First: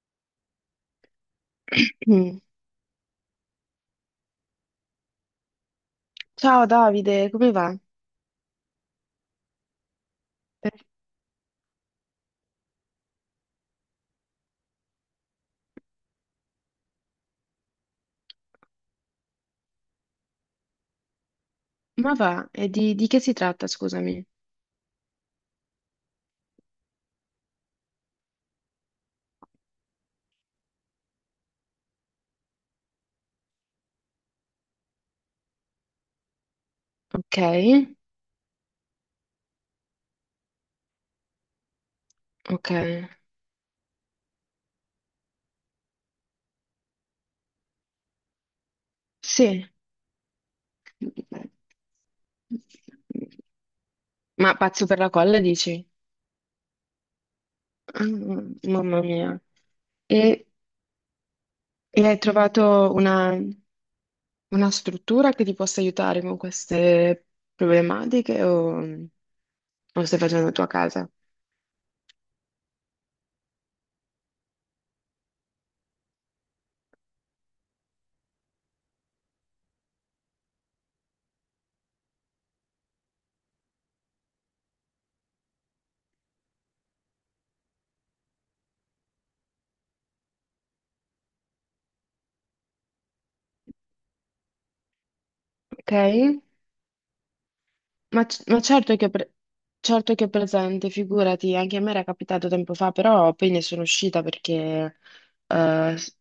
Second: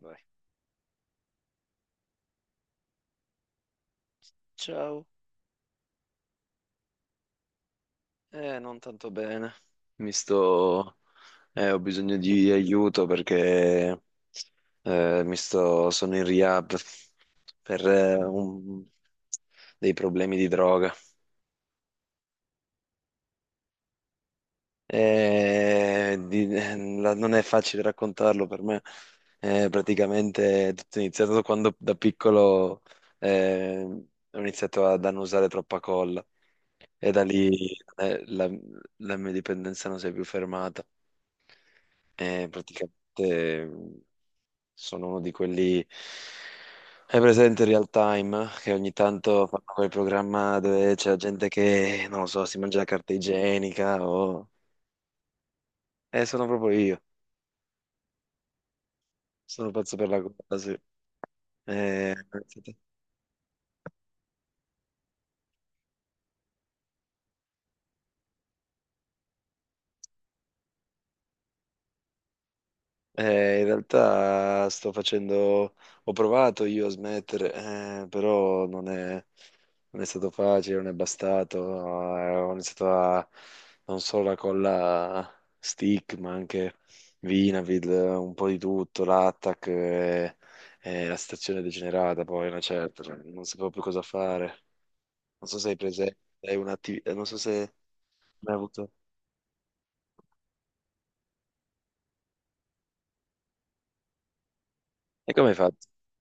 Vai. Mm. Ciao. Ciao Davide, come va? Non tanto bene. Mi sto... Ho bisogno di aiuto perché mi sto... Sono in rehab per dei problemi di droga. Ma va, e di che si tratta, scusami? Non è facile raccontarlo per me. Praticamente è tutto iniziato quando da piccolo ho iniziato ad annusare troppa colla e da Ok, lì eh, la, la mia dipendenza non si è più fermata. E ok. praticamente sono uno di quelli... Hai presente il Real Time? Che ogni tanto fanno Sì, quel programma dove c'è la gente che, non lo so, si mangia la carta igienica o... ma pazzo per la colla, dici? Sono proprio io. Mm, mamma mia. Sono pazzo per la E, cosa, sì. e Eh, hai trovato una struttura che ti possa aiutare con queste problematiche o stai facendo la tua casa? In realtà sto facendo, ho provato io a smettere, però non è, non è stato facile, non è bastato. Ho iniziato a non solo la colla stick, ma anche Vinavid, un po' di tutto, l'Attack e la stazione degenerata, poi una certa, cioè, non sapevo più cosa fare. Non so se hai Ok? presente, hai un'attività, non so se Ma, c- mai ma avuto. Certo che è presente, figurati, anche a me era capitato tempo fa, però poi ne sono uscita perché E come hai fatto? eh, s-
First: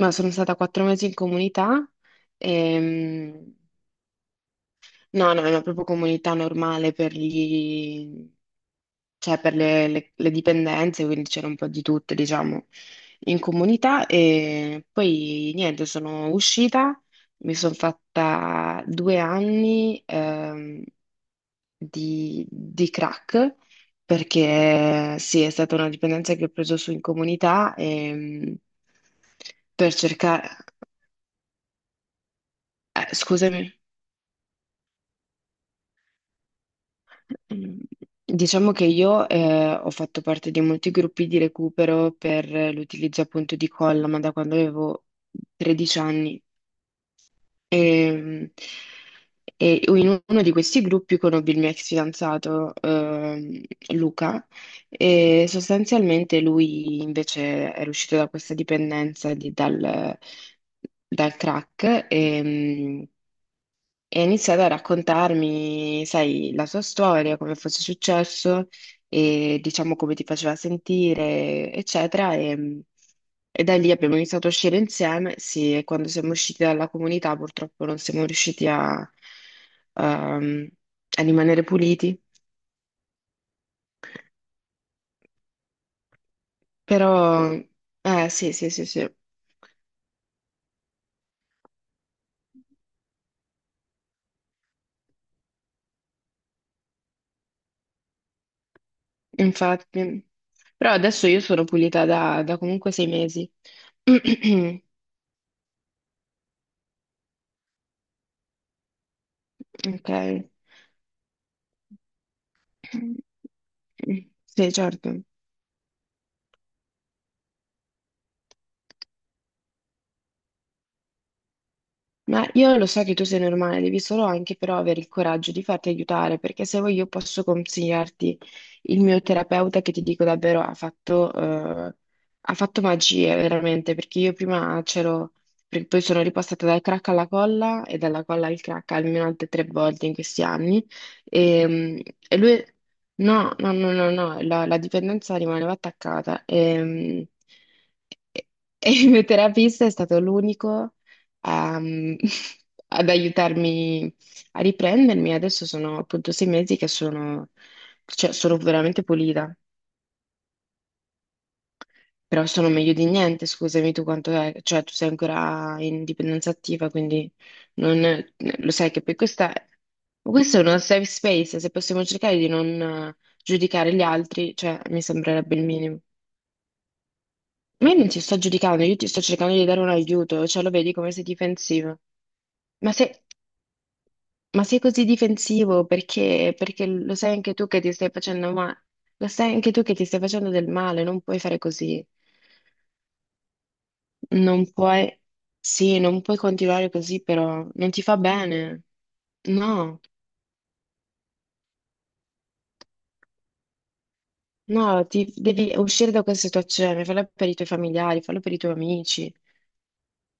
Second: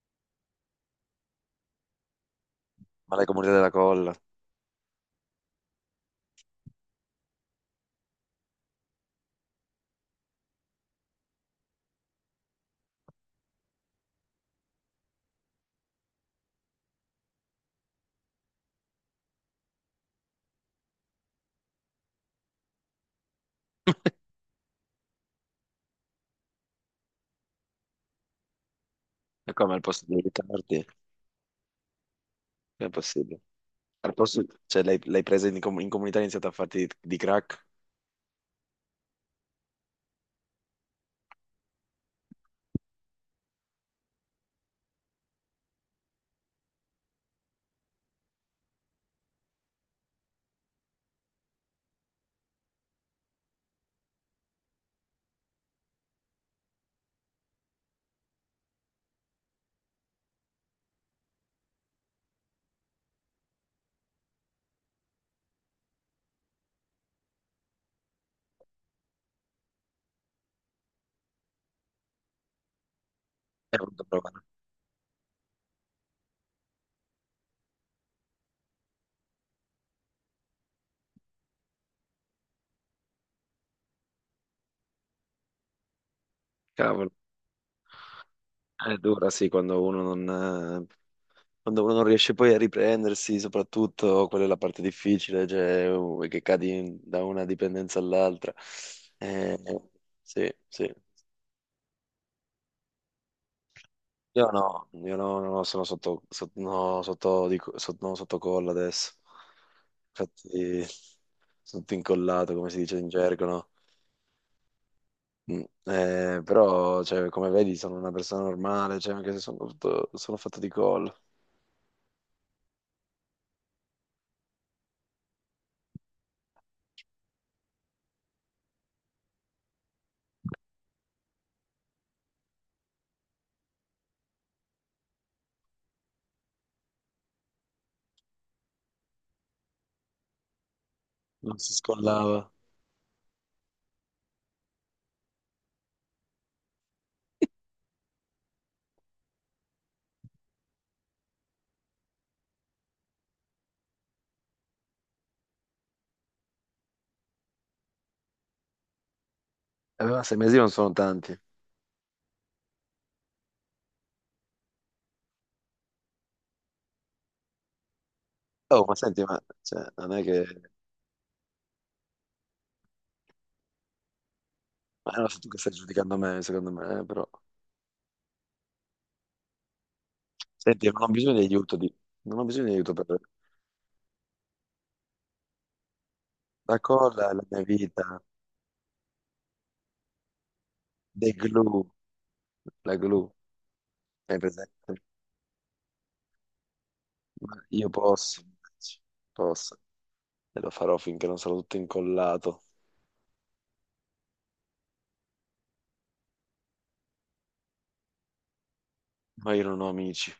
ma sono stata quattro mesi in comunità. E Ma l'hai mm, comunità della colla? no, no, è una proprio comunità normale per gli, cioè per le, le dipendenze, quindi c'era un po' di tutte, diciamo, in comunità. E poi niente, sono uscita, mi sono fatta due anni di crack, perché sì, è stata una dipendenza che ho preso su in comunità e, E come al per posto di cercare... evitarti? Come è possibile? scusami. Al posto, cioè, l'hai presa in, in comunità e hai iniziato a farti di crack? Mm, diciamo che io ho fatto parte di molti gruppi di recupero per l'utilizzo appunto di colla, ma da quando avevo 13 anni. E, e in uno di questi gruppi conobbi il mio ex fidanzato, Luca, e sostanzialmente lui invece era uscito da questa dipendenza dal crack. E ha iniziato a raccontarmi, sai, la sua storia, come fosse successo e diciamo come ti faceva sentire, eccetera. E È da lì brutta abbiamo prova. iniziato a uscire insieme. Sì, e quando siamo usciti dalla comunità, purtroppo non siamo riusciti ehm, a rimanere puliti. Cavolo, Però, sì, sì, sì, è sì, dura, sì, quando uno non riesce poi a riprendersi, soprattutto quella è la parte difficile, cioè che cadi da una dipendenza all'altra. Eh, infatti. sì, Però sì. adesso io sono pulita da comunque sei mesi. Io no, no, no, sono sotto, sotto, no, sotto, sotto, no, sotto colla adesso. Ok. Infatti, sono tutto incollato, come si dice in gergo, no? Sì, certo. Però, cioè, come vedi, sono una persona normale, cioè, anche se sono fatto, sono fatto di collo, Ma io lo so che tu sei normale, devi solo anche però avere il coraggio di farti aiutare, perché se vuoi io posso consigliarti il mio terapeuta che ti dico davvero ha fatto magie veramente, perché io prima c'ero, perché poi sono ripostata dal crack alla colla e dalla colla al crack almeno altre tre volte in questi anni non e, si mm, e scollava. lui, no, no, no, no, no, la dipendenza rimaneva attaccata e e il mio terapista è stato l'unico a- ad aiutarmi a riprendermi. Adesso sono appunto sei mesi che sono, cioè, sono veramente pulita, Ma sei mesi non sono tanti. però sono meglio di niente. Scusami, tu quanto è, cioè tu sei ancora in dipendenza attiva, quindi non, lo Oh, sai ma che poi senti, ma cioè, non è che... questo è uno safe space, se possiamo cercare di non giudicare gli altri, cioè mi Ma non sei tu sembrerebbe che il stai minimo. giudicando me, secondo me, però... Ma io non ti sto giudicando, io ti sto cercando di dare un aiuto, cioè lo Senti, vedi non ho come sei bisogno di aiuto, di... difensivo. Non ho bisogno di Ma aiuto per... se Ma sei così difensivo perché, La perché lo colla sai è la anche mia tu che ti stai vita. facendo male, lo sai anche tu che ti stai facendo del male, non The puoi fare glue, così, la glue, è non presente? puoi, sì, non puoi continuare così, Ma però io non ti fa posso, bene, posso, no, e lo farò finché non sarò tutto incollato, no, devi uscire da questa situazione, fallo per i tuoi familiari, fallo per i tuoi amici. ma io non ho amici.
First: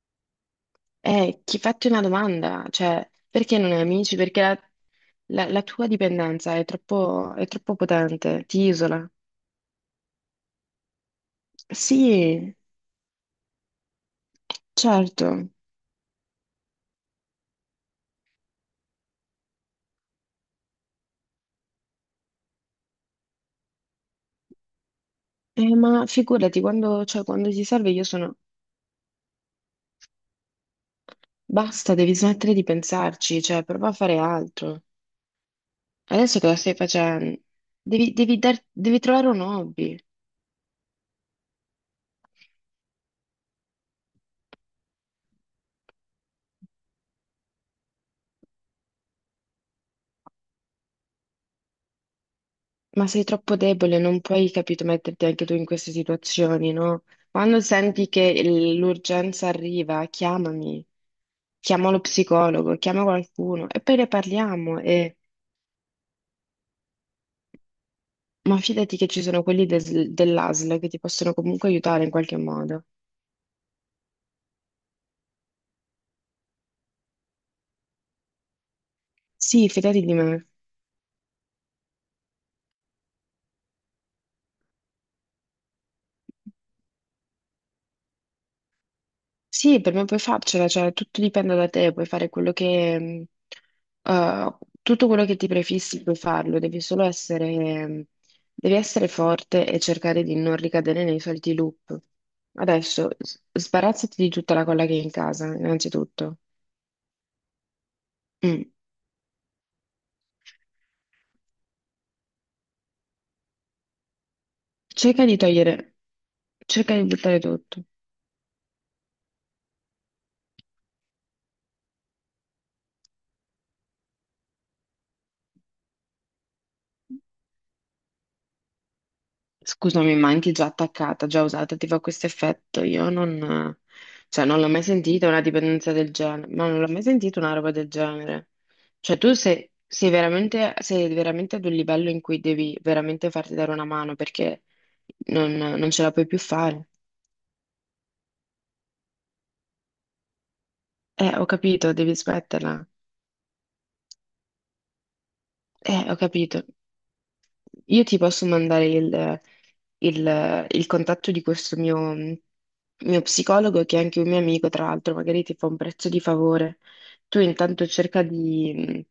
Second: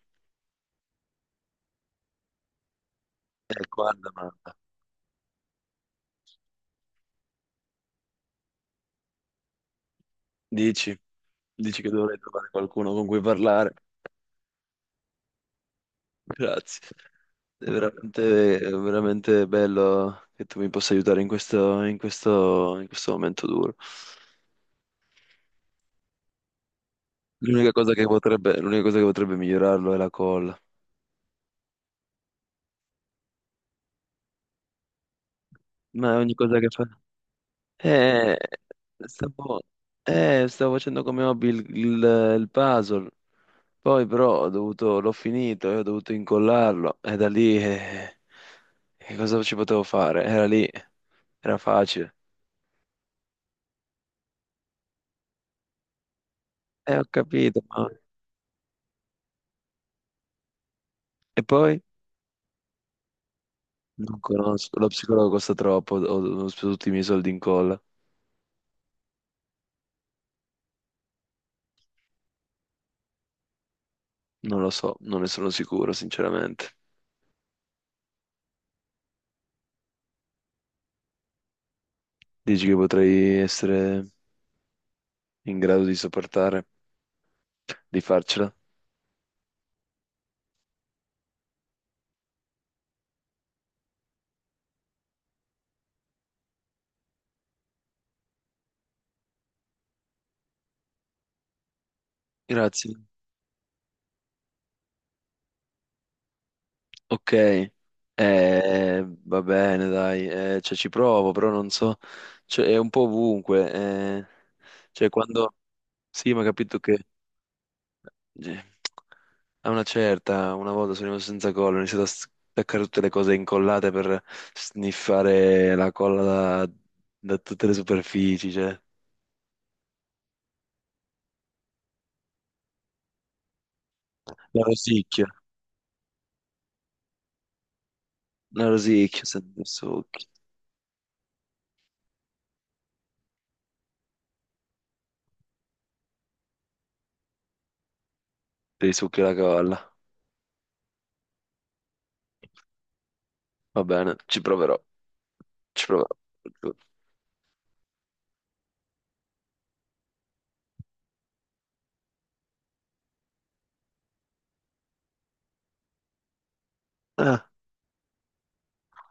Chi fatti una domanda, cioè, perché E non hai qua la amici? Perché domanda, la tua dipendenza è troppo potente, ti isola. dici? Dici che dovrei trovare Sì, qualcuno con cui parlare. certo. Grazie. È veramente bello che tu mi possa aiutare in questo, in questo, in questo momento duro. Ma figurati, quando, cioè, quando ti L'unica serve cosa io che sono... potrebbe, l'unica cosa che potrebbe migliorarlo è la colla. Basta, devi smettere di pensarci, cioè, prova a fare altro. Ma ogni Adesso cosa cosa che stai fa... facendo? Devi, Eh, devi dar- devi trovare un stavo, hobby, Stavo facendo come hobby il puzzle. Poi però ho dovuto, l'ho finito e ho dovuto incollarlo. E da lì... che cosa ci potevo fare? Era lì, era facile. ma sei troppo debole, non puoi, capito, metterti anche tu in queste situazioni, no? Ho Quando capito, ma... senti che l'urgenza arriva, chiamami, E poi? chiama lo psicologo, chiama qualcuno e poi ne Non conosco, parliamo. lo E... psicologo costa troppo, ho, ho speso tutti i miei soldi in colla. Ma fidati che ci sono quelli dell'ASL che ti possono comunque aiutare in qualche modo. Non lo so, non ne sono sicuro, sinceramente. Sì, fidati di me. Dici che potrei essere in grado di sopportare, di farcela? Sì, per me puoi farcela, cioè tutto dipende da te, puoi fare mh, eh, tutto quello che ti prefissi puoi farlo, devi essere forte e cercare di non ricadere nei soliti loop. Grazie. Adesso sbarazzati di tutta la colla che hai in casa, innanzitutto. Ok, Mm. Va bene, dai, cioè, ci provo, però non so, cioè, è un po' ovunque. Cioè, Cerca di quando... togliere, Sì, ma ho capito cerca che... di buttare tutto. Sì. A una certa, una volta sono rimasto senza colla, ho iniziato a staccare tutte le cose incollate per sniffare la colla da, da tutte le superfici, cioè Scusami, ma anche già attaccata, già usata, ti fa questo effetto? Io non, cioè, non la l'ho mai rosicchio, sentita una dipendenza del genere, ma non l'ho mai sentita una roba del genere. la Cioè, rosicchio, tu sento i sei, sei succhi, veramente, sei veramente ad un livello in cui devi veramente farti dare una mano perché non, non ce la puoi più fare. dei succhi la colla. Ho capito, devi smetterla. Va bene, ci proverò, ci proverò. Ho capito. Io ti posso mandare il contatto di questo mio psicologo, che è anche un mio amico, tra l'altro, magari ti fa un prezzo di favore. Tu Ah, intanto cerca di,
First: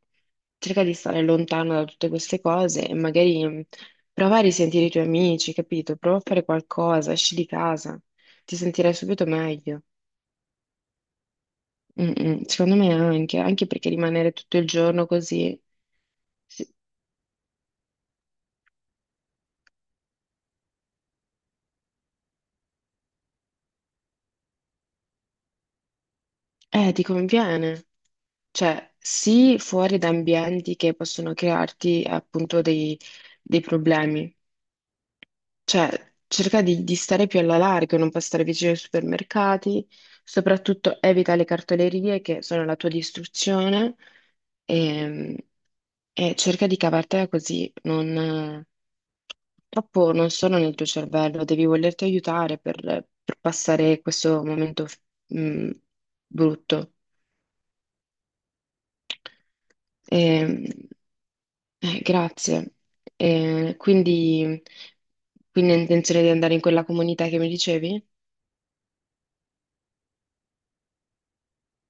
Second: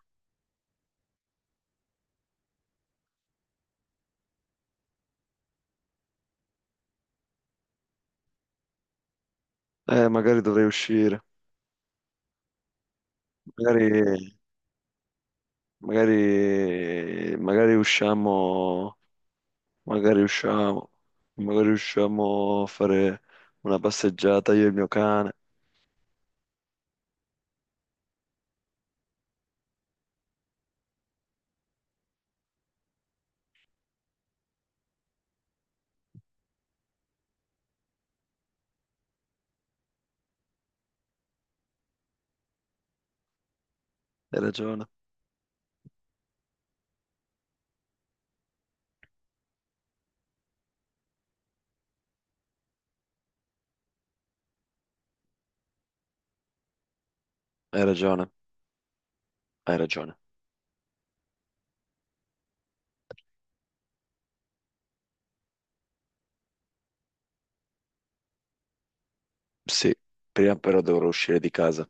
cerca di stare lontano da tutte queste cose e magari prova a risentire i tuoi amici, capito? Prova a fare qualcosa, esci di casa, ti sentirai subito meglio. Magari dovrei uscire, Mm, mm, secondo me anche, anche perché magari, rimanere tutto il giorno così, magari, sì, magari usciamo, magari usciamo, magari usciamo a fare una passeggiata io e il mio cane. Ti conviene. Cioè, sì, fuori da ambienti che possono crearti appunto dei problemi. Cioè, cerca di stare più alla larga, non passare vicino ai supermercati, soprattutto evita le cartolerie che sono la tua distruzione Hai ragione, e, e cerca di cavartela così. Non, purtroppo non sono nel tuo cervello, devi volerti aiutare per passare questo momento, mh, brutto. hai ragione, hai ragione. Ehm, Grazie. Eh, quindi, quindi, hai intenzione di andare in quella comunità che mi dicevi? Sì, prima però dovrò uscire di casa.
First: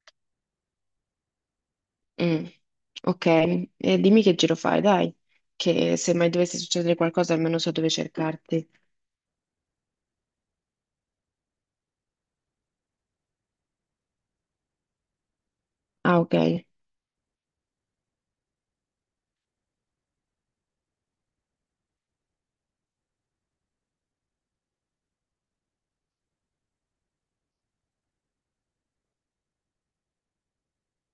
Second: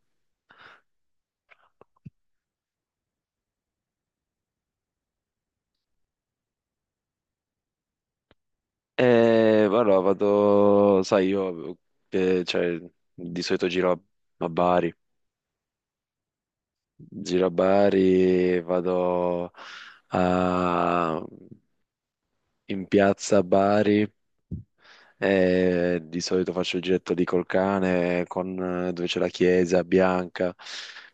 Mm, ok. Dimmi che giro fai, dai, che se mai dovesse succedere qualcosa almeno so dove cercarti. E allora vado, sai, io cioè, di solito giro a a Bari, Ah, ok. giro a Bari, a- in piazza a Bari. E di solito faccio il giretto lì col cane, con, dove c'è la chiesa bianca,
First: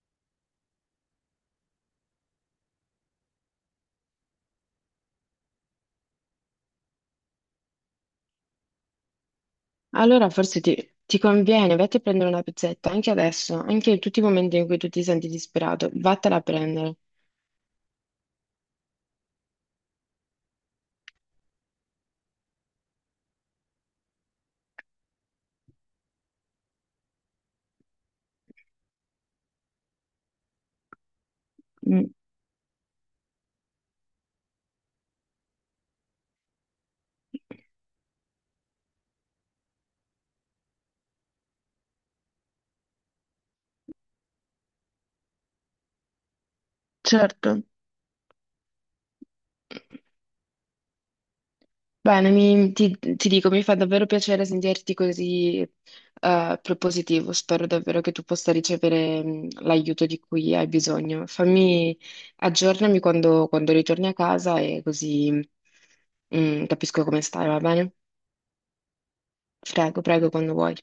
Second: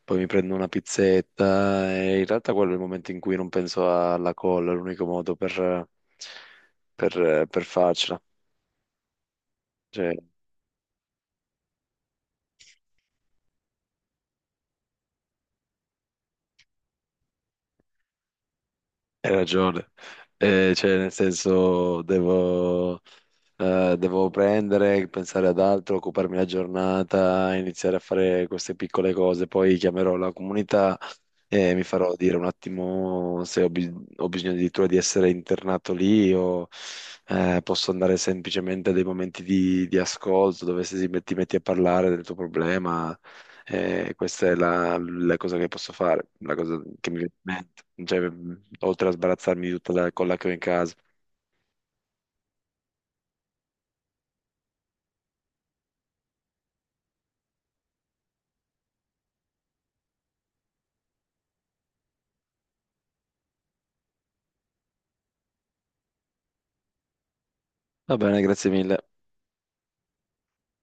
poi mi prendo una pizzetta e in realtà quello è il momento in cui non penso alla colla, è l'unico modo per farcela. Cioè, Allora forse ti conviene, vatti a prendere una pizzetta, anche adesso, anche in tutti i momenti in cui tu ti senti disperato, vattela a prendere. hai ragione. Cioè, nel senso, devo, devo prendere, pensare ad altro, occuparmi la giornata, iniziare a fare queste piccole cose, poi chiamerò la comunità. E mi Mm, farò dire un attimo se ho, ho bisogno addirittura di essere internato lì o posso andare semplicemente a dei momenti di ascolto dove se si met- ti metti a parlare del tuo problema. Questa è la, la cosa che posso fare, la cosa che mi viene certo. in mente, cioè, oltre a sbarazzarmi di tutta la colla che ho in casa. Bene, ti dico, mi fa davvero piacere sentirti così propositivo. Spero davvero che tu possa ricevere l'aiuto di cui hai bisogno. Aggiornami quando ritorni a casa e così capisco come stai, va bene? Va bene, grazie mille. Prego, prego, quando vuoi.